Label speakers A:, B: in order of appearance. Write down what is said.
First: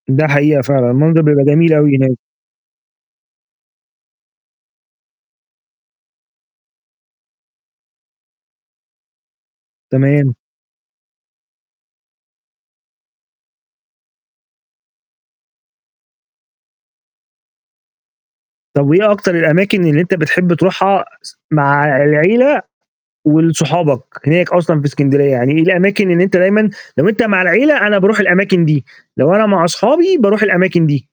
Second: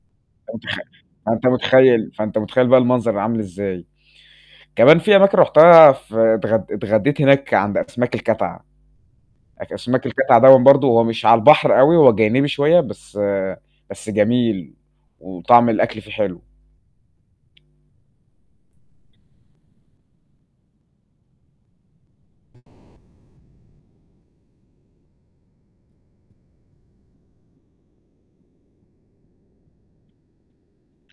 A: ده حقيقة
B: أنت خ
A: فعلًا، المنطر
B: آه،
A: بيبقى
B: أنت
A: جميل أوي
B: مُتخيّل،
A: هناك.
B: فأنت مُتخيّل بقى المنظر عامل إزاي؟ كمان في أماكن رُحتها في اتغ اتغدّيت هناك عند أسماك الكَتَعَة، أك أسماك
A: تمام.
B: الكَتَعَة دوًا برضه هو مش على البحر أوي هو جانبي شوية، بس بس جميل وطعم الأكل فيه حلو.
A: طَب وإيه أكتر الأماكن اللي أنت بتحب تروحها س مع العيلة ولصحابك هناك أصلًا في إسكندرية؟ يعني إيه الأماكن اللي أنت دايمًا لو أنت مع العيلة أنا باروح الأماكن دي، لو أنا مع أصحابي باروح الأماكن دي؟